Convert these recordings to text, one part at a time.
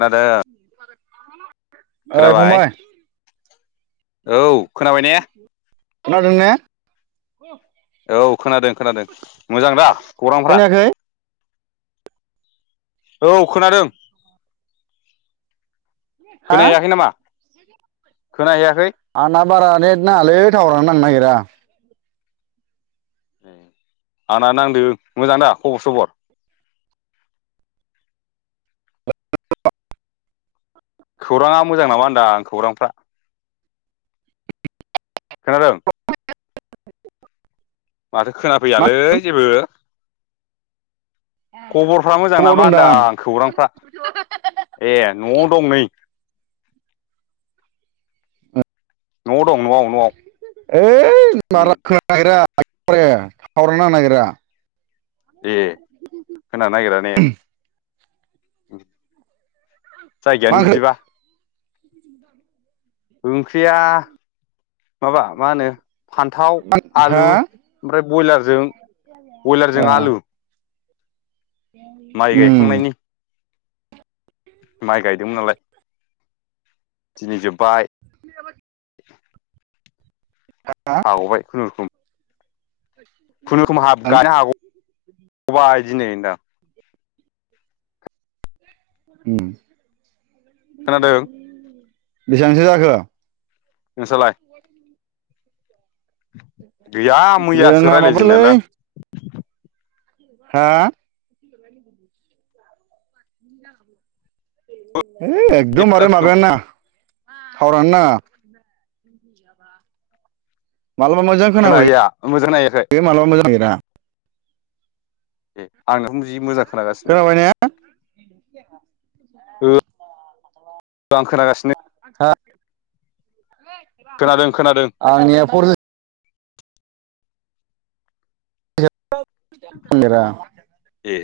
खोनादों [unintelligible] ओइ खोनाबाय फंबाय औ खोनाबाय ने खोनादोंने औ खोनादों खोनादों मोजां दा खौरांफ्रा खोनायाखै औ खोनादों हा खोनाहैयाखै नामा खोनाहैयाखै आंना बारा नेट नाङालै थावारानो नांनो नागिरा आंना नांदों मोजां दा खबर सबर खौराङा मोजां नामा होनदां आं खौरांफ्रा खोनादों माथो खोना मा फैयालै जेबो खबरफ्रा मोजां बबाव नामा दं दा होनदां आं खौरांफ्रा ए न'आव दं नै न'आव दं न'आव न'आव ओइ उम मारा खोना नागिरा थावारानो नांनो नागिरा ए खोनानो नागिरा ने मा जायगायानो ओंख्रि बिदिबा ओंख्रिया माबा मा होनो फान्थाव, हा आलु ओमफ्राय बयलारजों ए बयलारजों आलु माइ उम गायखांनायनि माइ गायदोंमोन नालाय दिनै जोब्बाय [inaudible] हाग'बाय खुनुरुखुम खुनुरुखुम हाब गानो हाग'बाय दिनै होनदां उम खोनादों बेसेबांसो जाखो नोंस्रालाय गैया मैयासो जोंहा माबालै रायज्लायजेननायालाय आं हा है एकदमबारे आं माबायान नाङा थावारान नाङा मालाबा मोजां खोनाबो खोनाहैया मोजां नायाखै मालाबा मोजां गा [inaudible] दे आंनाखौ जि मोजां खोनागासिनो खोनाबाय ने ओ आं खोनागासिनो हो खोनादों खोनादों आंनिया फरजि ए [inaudible]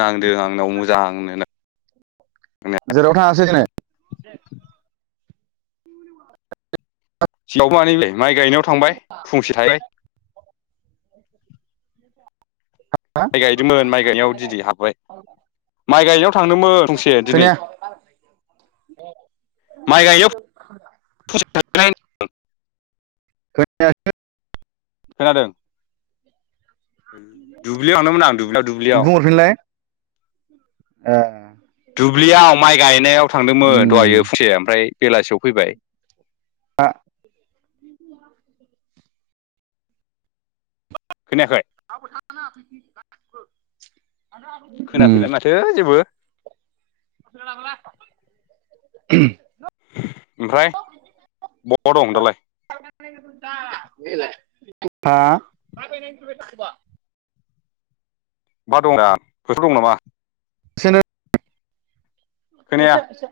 नांदों आंनाव मोजांनो जेराव थाङासै दिनै सिवबो मानि बे माइ गायनायाव थांबाय फंसे थाहैबाय बेथ [inaudible] माइ गायदोंमोन माइ गायनायाव दिनै हाबबाय माइ गायनायाव थांदोंमोन फुंसे दिनै खोनाया माइ गायनायाव [inaudible] फुंसे थाहैनाय [inaudible] खोनादों दुब्लियाव थांदोंमोन आं दुब्लियाव दुब्लियाव बुंहरफिनलाय ए दुब्लियाव माइ गायनायाव थांदोंमोन उम दहायो फुंसे ओमफ्राय बेलासियाव फैबाय आ [inaudible] खोनायाखै दाब ना [inaudible] खोनाफैला माथो जेबो ओमफ्राय बहा दं दालाय [inaudible] हा बहा दं दा फोथाराव दं नामा एसेनो खोनाया एसे - एसे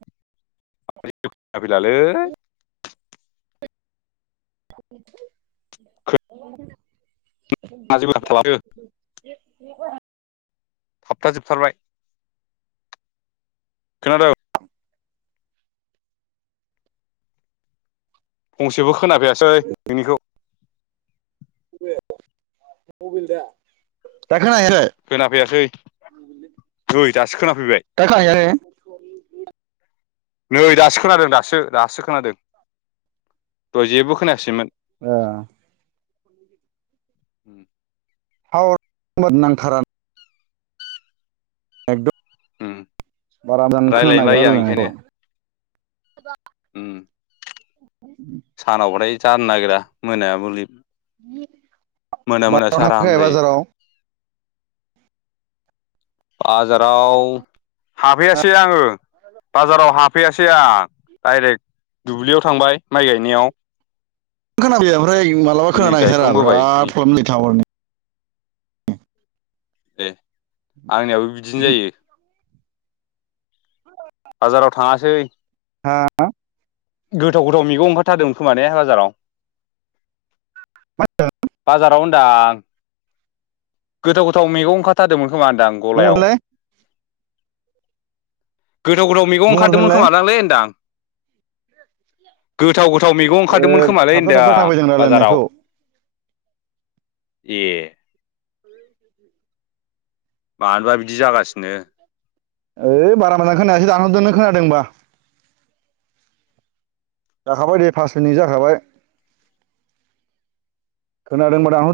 [inaudible] माथो जेबो खोनाफैलालै [inaudible] [inaudible] [inaudible] थाबथा जोबथारबाय, खोनादों? फंसेबो खोनाफैयासै नोंनिखौ। [unintelligible] खोना फैयासै ओए। सो खोनाफैबाय दा खोनाहैयाखै नै दासो खोनादों दासो। दासो खोनादों दय जेबो खोनायासैमोन। ओह। उम। [unintelligible] उम एकदम बारा मोजां खोनानो रायलायनो नागिरा बायो आं रायलायनायखौ। ओंखायनो उम। सानाव बाथाय जानो नागिरा मोनाया मुलि मोना मोनासो बाजाराव थांफैखाय आराम जायो। बाजाराव बाजाराव हाबहैयासै आङो बाजाराव हाब फैयाासै आं डाइरेक्ट दुब्लियाव थांबाय माइ गायनायाव। खोनाबाय ओमफ्राय मालाबा खोना दिनै नागिरथारा गायखांबोबाय नै बिराद प्रब्लेम जायो थावारनि। दे आंनियाबो बिदिनो जायो। बाजाराव थाङासै। हा? गोथाव गोथाव मैगं ओंखारथारदोंमोन खोमा ने बाजाराव? बाजाराव होनदां गोथाव गोथाव मैगं ओंखारथारदोंमोन खोमादां गलायाव? बुंहरफिनलाय गोथाव गोथाव मैगं ओंखारदोंमोन बुंहरफिनलाय खोमादांलै होनदां। गोथाव गोथाव मैगं ओंखारदोंमोन ओ खोमालै थाबथा थाबथा होनदां खोनाफैदों बाजाराव। रायलायनायखौ ए। मानोबा बिदि जागासिनो। ओइ बारा मोजां खोनायासै दानहरदो नों खोनादोंबा। जाखाबाय दे फास मिनित जाखाबाय। खोनादोंबा दानहर